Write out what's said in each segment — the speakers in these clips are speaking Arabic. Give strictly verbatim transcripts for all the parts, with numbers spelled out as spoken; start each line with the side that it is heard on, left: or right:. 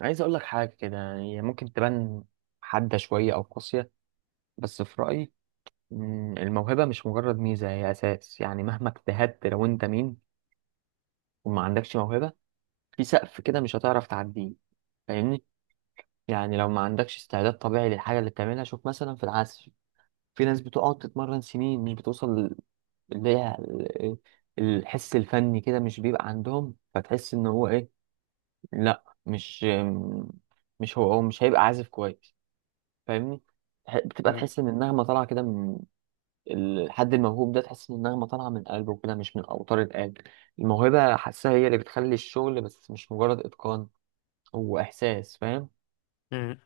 right: عايز اقول لك حاجه كده، يعني هي ممكن تبان حاده شويه او قاسيه، بس في رايي. مم، الموهبه مش مجرد ميزه، هي اساس. يعني مهما اجتهدت، لو انت مين وما عندكش موهبه، في سقف كده مش هتعرف تعديه. فاهمني؟ يعني لو ما عندكش استعداد طبيعي للحاجه اللي بتعملها. شوف مثلا في العزف، في ناس بتقعد تتمرن سنين مش بتوصل. اللي هي ال- الحس الفني كده مش بيبقى عندهم، فتحس ان هو ايه؟ لا، مش مش هو هو مش هيبقى عازف كويس. فاهمني؟ تح- بتبقى
left: مم.
right: تحس ان النغمه طالعه كده من الحد الموهوب ده، تحس ان النغمه طالعه من قلبه كده، مش من اوتار القلب. الموهبه حاسها، هي اللي بتخلي الشغل، بس مش مجرد اتقان، هو احساس. فاهم؟
left: مم.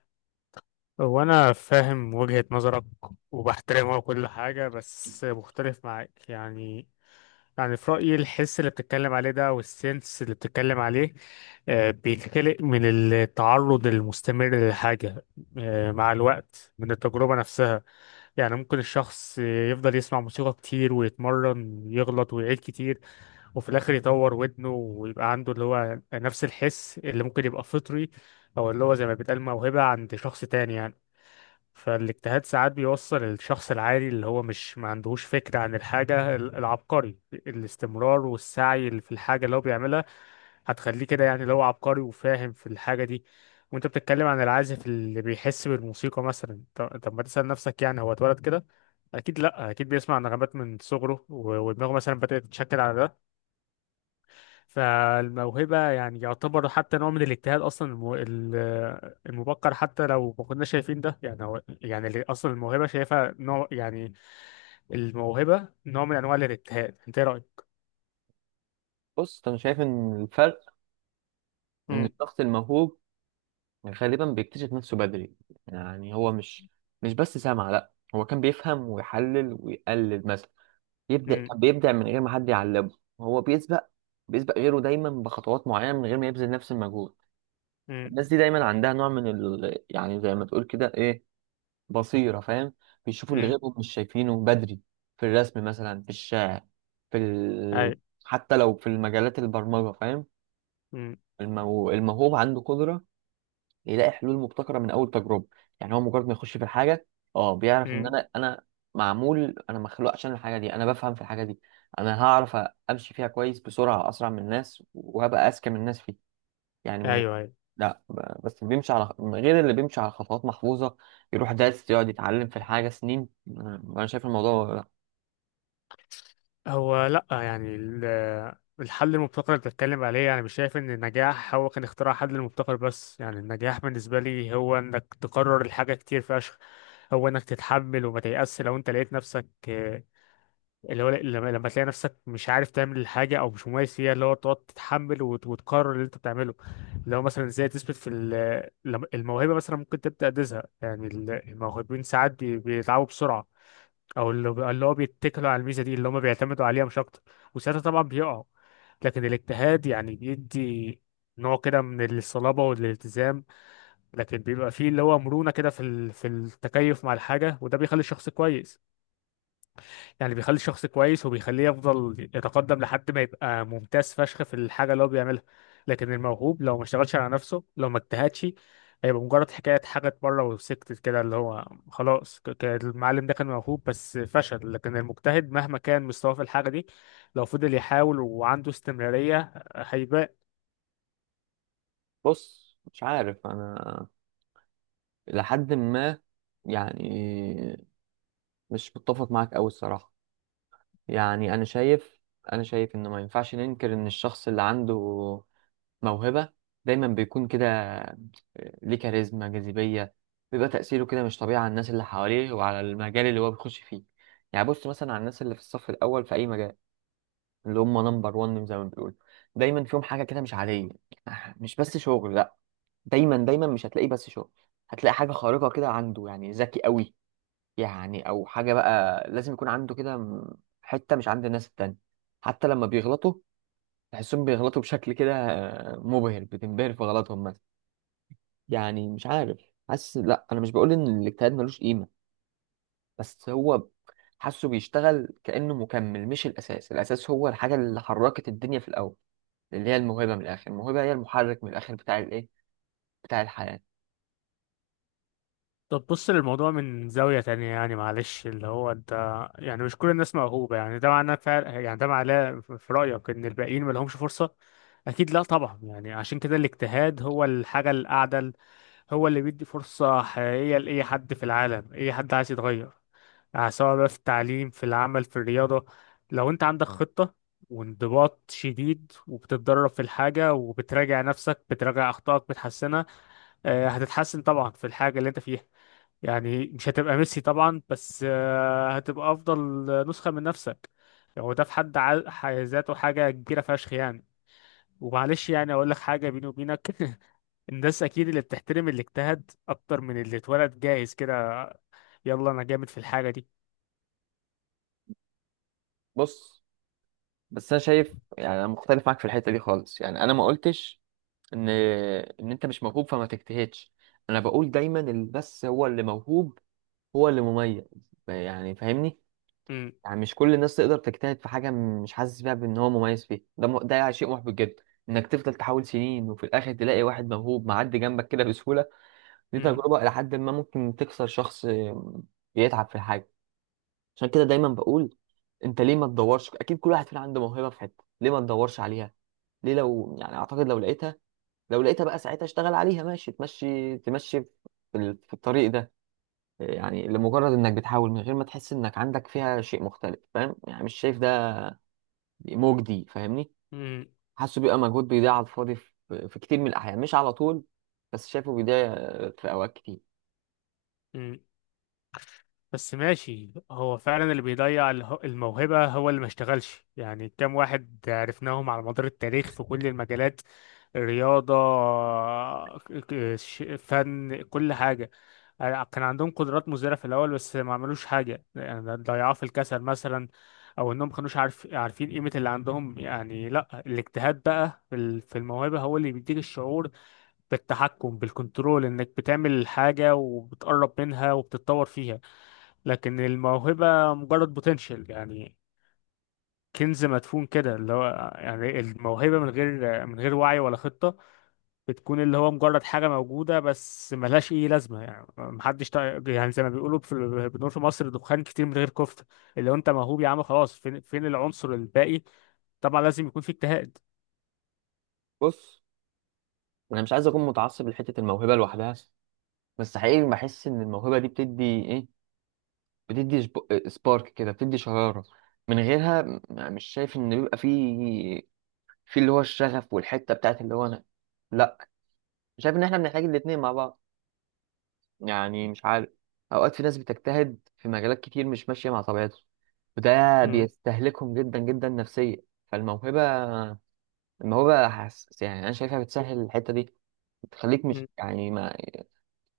left: هو أنا فاهم وجهة نظرك وبحترمها وكل حاجة، بس مختلف معاك يعني يعني في رأيي الحس اللي بتتكلم عليه ده والسنس اللي بتتكلم عليه آه، بيتخلق من التعرض المستمر للحاجة، آه، مع الوقت من التجربة نفسها. يعني ممكن الشخص يفضل يسمع موسيقى كتير ويتمرن، يغلط ويعيد كتير، وفي الاخر يطور ودنه ويبقى عنده اللي هو نفس الحس اللي ممكن يبقى فطري، او اللي هو زي ما بيتقال موهبة عند شخص تاني يعني. فالاجتهاد ساعات بيوصل الشخص العادي اللي هو مش ما عندهوش فكرة عن الحاجة ال- العبقري، الاستمرار والسعي اللي في الحاجة اللي هو بيعملها هتخليه كده، يعني اللي هو عبقري وفاهم في الحاجة دي. وانت بتتكلم عن العازف اللي بيحس بالموسيقى مثلا، طب طب ما تسأل نفسك يعني هو اتولد كده؟ اكيد لا، اكيد بيسمع نغمات من صغره و- ودماغه مثلا بدأت تتشكل على ده. فالموهبة يعني يعتبر حتى نوع من الاجتهاد أصلا الم- ال- المبكر، حتى لو ما كنا شايفين ده. يعني هو يعني اللي أصلا الموهبة شايفها نوع يعني. الموهبة نوع من أنواع الاجتهاد. أنت إيه رأيك؟
right: بص، انا شايف ان الفرق ان
left: أمم،
right: الشخص الموهوب غالبا بيكتشف نفسه بدري. يعني هو مش مش بس سمع، لا، هو كان بيفهم ويحلل ويقلد مثلا، يبدأ
left: أمم،
right: كان بيبدع من غير ما حد يعلمه. هو بيسبق، بيسبق غيره دايما بخطوات معينة من غير ما يبذل نفس المجهود.
left: أمم،
right: الناس دي دايما عندها نوع من ال... يعني زي ما تقول كده، ايه، بصيرة. فاهم؟ بيشوفوا اللي
left: أمم،
right: غيرهم مش شايفينه بدري، في الرسم مثلا، في الشعر، في ال...
left: أيوه.
right: حتى لو في المجالات، البرمجة. فاهم؟
left: أمم،
right: المو... الموهوب عنده قدرة يلاقي حلول مبتكرة من أول تجربة. يعني هو مجرد ما يخش في الحاجة، اه، بيعرف إن
left: أمم،
right: أنا أنا معمول، أنا مخلوق عشان الحاجة دي، أنا بفهم في الحاجة دي، أنا هعرف أمشي فيها كويس بسرعة، أسرع من الناس، وهبقى أذكى من الناس فيها. يعني من،
left: أيوه، أيوه.
right: لا، ب- بس بيمشي على غير اللي بيمشي على خطوات محفوظة يروح دارس يقعد يتعلم في الحاجة سنين. أنا أنا شايف الموضوع لا.
left: هو لأ، يعني ال- الحل المبتكر اللي بتتكلم عليه، يعني مش شايف إن النجاح هو كان اختراع حل المبتكر بس. يعني النجاح بالنسبة لي هو إنك تكرر الحاجة كتير فشخ، هو إنك تتحمل وما تيأس لو أنت لقيت نفسك آه، اللي هو لما لما تلاقي نفسك مش عارف تعمل الحاجة أو مش مميز فيها اللي هو تقعد تتحمل وت- وتكرر اللي أنت بتعمله. اللي هو مثلا إزاي تثبت في ال- لما- الموهبة، مثلا ممكن تبدأ تزهق يعني ال- الموهوبين ساعات بي- بيتعبوا بسرعة، او اللي اللي هو بيتكلوا على الميزه دي اللي هم بيعتمدوا عليها مش اكتر، وساعتها طبعا بيقعوا. لكن الاجتهاد يعني بيدي نوع كده من الصلابه والالتزام، لكن بيبقى فيه اللي هو مرونه كده في ال- في التكيف مع الحاجه، وده بيخلي الشخص كويس. يعني بيخلي الشخص كويس وبيخليه يفضل يتقدم لحد ما يبقى ممتاز فشخ في الحاجة اللي هو بيعملها. لكن الموهوب لو ما اشتغلش على نفسه، لو ما اجتهدش، هيبقى مجرد حكاية حاجة بره وسكتت كده اللي هو خلاص. ك- ك- المعلم ده كان موهوب بس فشل، لكن المجتهد مهما كان مستواه في الحاجة دي، لو فضل يحاول وعنده استمرارية هيبان.
right: بص، مش عارف، أنا لحد ما، يعني، مش متفق معاك أوي الصراحة. يعني انا شايف انا شايف انه ما ينفعش ننكر ان الشخص اللي عنده موهبة دايما بيكون كده، آه، ليه كاريزما، جاذبية، بيبقى تأثيره كده مش طبيعي على الناس اللي حواليه وعلى المجال اللي هو بيخش فيه. يعني بص مثلا على الناس اللي في الصف الأول في أي مجال، اللي هم نمبر ون زي ما بيقولوا، دايما فيهم حاجة كده مش عادية، آه، مش بس شغل، لأ، دايما دايما مش هتلاقيه بس شغل، هتلاقي حاجة خارقة كده عنده. يعني ذكي قوي، يعني او حاجه بقى لازم يكون عنده كده، م- حته مش عند الناس التانية. حتى لما بيغلطوا، تحسهم بيغلطوا بشكل كده، آه، مبهر، بتنبهر في غلطهم مثلا. يعني مش عارف، حاسس، لا انا مش بقول ان الاجتهاد ملوش قيمه، بس هو حاسه بيشتغل كانه مكمل مش الاساس. الاساس هو الحاجه اللي حركت الدنيا في الاول، اللي هي الموهبه. من الاخر الموهبه هي المحرك من الاخر بتاع الايه، بتاع الحياه.
left: طب بص للموضوع من زاوية تانية، يعني معلش اللي هو انت، يعني مش كل الناس موهوبة. يعني ده معناه فعلا، يعني ده معناه في رأيك ان الباقيين ما لهمش فرصة؟ اكيد لا طبعا. يعني عشان كده الاجتهاد هو الحاجة الأعدل، هو اللي بيدي فرصة حقيقية لأي حد في العالم، أي حد عايز يتغير. يعني سواء بقى في التعليم، في العمل، في الرياضة، لو انت عندك خطة وانضباط شديد، وبتتدرب في الحاجة، وبتراجع نفسك، بتراجع أخطائك بتحسنها، آه، هتتحسن طبعا في الحاجة اللي انت فيها. يعني مش هتبقى ميسي طبعا، بس آه، هتبقى افضل نسخة من نفسك. يعني هو ده في حد ع- ح- ذاته حاجة كبيرة فشخ يعني. ومعلش يعني اقول لك حاجة بيني وبينك الناس اكيد اللي بتحترم اللي اجتهد اكتر من اللي اتولد جاهز كده. يلا، انا جامد في الحاجة دي.
right: بص، بس انا شايف، يعني انا مختلف معاك في الحته دي خالص. يعني انا ما قلتش ان ان انت مش موهوب فما تجتهدش. انا بقول دايما اللي بس هو اللي موهوب هو اللي مميز. يعني فاهمني؟
left: م-
right: يعني مش كل الناس تقدر تجتهد في حاجه مش حاسس بيها بان هو مميز فيها. ده م... ده شيء محبط جدا انك تفضل تحاول سنين وفي الاخر تلاقي واحد موهوب معدي جنبك كده بسهوله. دي
left: م-
right: تجربه الى حد ما ممكن تكسر شخص بيتعب في الحاجه. عشان كده دايما بقول انت ليه ما تدورش؟ اكيد كل واحد فينا عنده موهبه في حته، ليه ما تدورش عليها؟ ليه؟ لو يعني اعتقد لو لقيتها، لو لقيتها بقى ساعتها اشتغل عليها ماشي، تمشي تمشي في ال- في الطريق ده. يعني لمجرد انك بتحاول من غير ما تحس انك عندك فيها شيء مختلف، فاهم، يعني مش شايف ده مجدي. فاهمني؟
left: م-
right: حاسه بيبقى مجهود بيضيع على الفاضي في في كتير من الاحيان، مش على طول، بس شايفه بيضيع في اوقات كتير.
left: م. بس ماشي. هو فعلا اللي بيضيع اله- الموهبة هو اللي ما اشتغلش. يعني كام واحد عرفناهم على مدار التاريخ في كل المجالات، رياضة، ك- ش- فن، كل حاجة، كان عندهم قدرات مزدهرة في الأول بس ما عملوش حاجة. يعني ضيعوها في الكسل مثلا، أو إنهم ما كانوش عارف عارفين قيمة اللي عندهم. يعني لأ، الاجتهاد بقى في ال- في الموهبة هو اللي بيديك الشعور بالتحكم، بالكنترول، إنك بتعمل حاجة وبتقرب منها وبتتطور فيها. لكن الموهبة مجرد بوتنشال يعني، كنز مدفون كده اللي هو. يعني الموهبة من غير من غير وعي ولا خطة، بتكون اللي هو مجرد حاجة موجودة بس ملهاش أي لازمة. يعني محدش تا- يعني زي ما بيقولوا، في بنقول في مصر دخان كتير من غير كفتة. اللي هو أنت موهوب يا عم خلاص، فين فين العنصر الباقي؟ طبعا لازم يكون في اجتهاد.
right: بص، انا مش عايز اكون متعصب لحته الموهبه لوحدها، بس حقيقي بحس ان الموهبه دي بتدي ايه، بتدي سبارك كده، بتدي شراره. من غيرها، م- مش شايف ان بيبقى فيه في اللي هو الشغف والحته بتاعت اللي هو انا. لا، شايف ان احنا بنحتاج الاتنين مع بعض. يعني مش عارف، اوقات في ناس بتجتهد في مجالات كتير مش ماشيه مع طبيعتهم، وده
left: م-
right: بيستهلكهم جدا جدا نفسيا. فالموهبه، الموهبه حس، يعني انا شايفها بتسهل الحته دي، بتخليك مش
left: م-
right: يعني ما،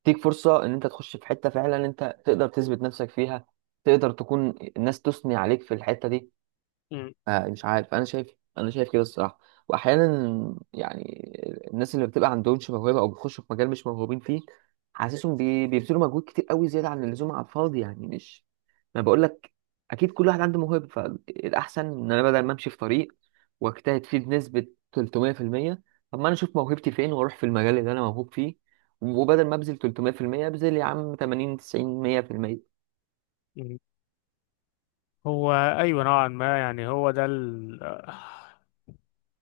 right: تديك فرصه ان انت تخش في حته فعلا انت تقدر تثبت نفسك فيها، تقدر تكون الناس تثني عليك في الحته دي.
left: م-
right: آه، مش عارف، انا شايف انا شايف كده الصراحه. واحيانا يعني الناس اللي بتبقى عندهمش موهبه او بيخشوا في مجال مش موهوبين فيه، حاسسهم بي- بيبذلوا مجهود كتير قوي زياده عن اللزوم على الفاضي. يعني مش، ما بقول لك، اكيد كل واحد عنده موهبه، فالاحسن ان انا بدل ما امشي في طريق واجتهد فيه بنسبه تلت مية في المية، طب ما انا اشوف موهبتي فين واروح في المجال اللي انا موهوب فيه، وبدل ما ابذل تلت مية في المية ابذل يا عم تمانين تسعين مية في المية.
left: م. هو أيوة نوعا ما، يعني هو ده ال...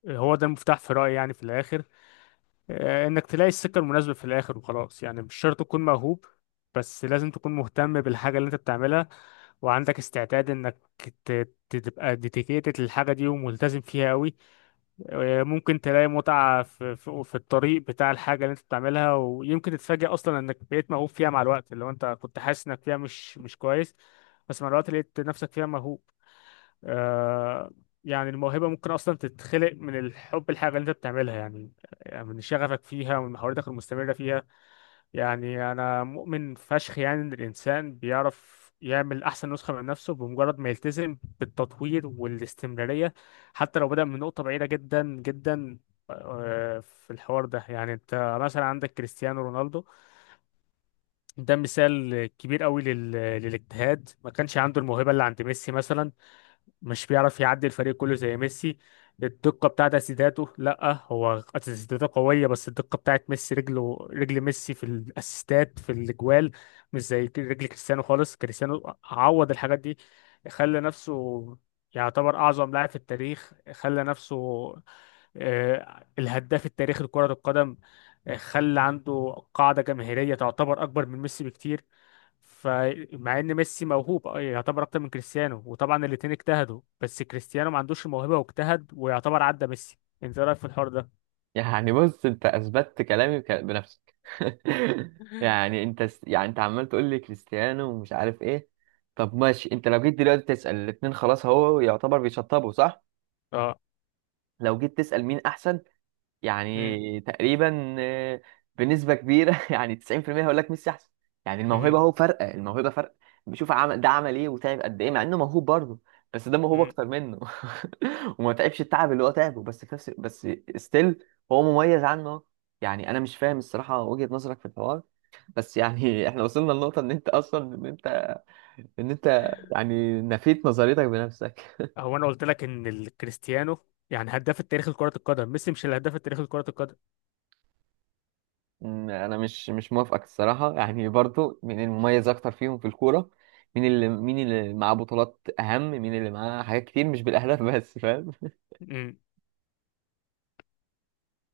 left: هو ده المفتاح في رأيي، يعني في الآخر آه، انك تلاقي السكة المناسبة في الاخر وخلاص. يعني مش شرط تكون موهوب، بس لازم تكون مهتم بالحاجة اللي انت بتعملها، وعندك استعداد انك ت- ت- تبقى ديديكيتد للحاجة دي وملتزم فيها قوي. آه، ممكن تلاقي متعة في, في, في الطريق بتاع الحاجة اللي انت بتعملها، ويمكن تتفاجئ اصلا انك بقيت موهوب فيها مع الوقت لو انت كنت حاسس انك فيها مش مش كويس، بس مع الوقت لقيت نفسك فيها موهوب. آه. يعني الموهبة ممكن أصلا تتخلق من الحب الحاجة اللي أنت بتعملها، يعني يعني من شغفك فيها ومن محاولتك المستمرة فيها. يعني أنا مؤمن فشخ يعني إن الإنسان بيعرف يعمل أحسن نسخة من نفسه بمجرد ما يلتزم بالتطوير والاستمرارية، حتى لو بدأ من نقطة بعيدة جدا جدا. آه، في الحوار ده، يعني أنت مثلا عندك كريستيانو رونالدو، ده مثال كبير قوي لل... للاجتهاد. ما كانش عنده الموهبة اللي عند ميسي مثلا، مش بيعرف يعدي الفريق كله زي ميسي. الدقة بتاعت اسيستاته، لا هو اسيستاته قوية، بس الدقة بتاعت ميسي، رجله، رجل ميسي في الاسيستات في الاجوال مش زي رجل كريستيانو خالص. كريستيانو عوض الحاجات دي، خلى نفسه يعتبر أعظم لاعب في التاريخ، خلى نفسه آه، الهداف التاريخي لكرة القدم، آه، خلى عنده قاعدة جماهيرية تعتبر أكبر من ميسي بكتير. فمع ان ميسي موهوب آه، يعتبر اكتر من كريستيانو، وطبعا الاتنين اجتهدوا، بس كريستيانو ما عندوش الموهبة واجتهد ويعتبر عدى ميسي. انت إيه رايك في الحوار ده؟
right: يعني بص، انت اثبتت كلامي بك- بنفسك. يعني انت س- يعني انت عمال تقول لي كريستيانو ومش عارف ايه. طب ماشي، انت لو جيت دلوقتي تسأل الاتنين خلاص هو يعتبر بيشطبوا صح؟
left: اه.
right: لو جيت تسأل مين احسن،
left: مم.
right: يعني تقريبا، آه، بنسبة كبيرة، يعني تسعين في المية هيقول لك ميسي احسن. يعني
left: مم.
right: الموهبة هو فرق، الموهبة فرق. بشوف عمل ده عمل ايه وتعب قد ايه، مع انه موهوب برضه، بس ده موهوب
left: مم.
right: اكتر منه. وما تعبش التعب اللي هو تعبه، بس في نفس، بس ستيل هو مميز عنه. يعني انا مش فاهم الصراحة وجهة نظرك في الحوار، بس يعني احنا وصلنا لنقطة ان انت اصلا، ان انت ان انت يعني نفيت نظريتك بنفسك.
left: هو انا قلت لك ان الكريستيانو يعني هداف التاريخ لكرة القدم، ميسي مش الهداف التاريخي لكرة
right: مم، انا مش مش موافقك الصراحه. يعني برضو مين المميز اكتر فيهم في الكوره؟ مين اللي، مين اللي معاه بطولات اهم، مين اللي معاه حاجات كتير مش بالاهداف؟ بس فاهم
left: القدم.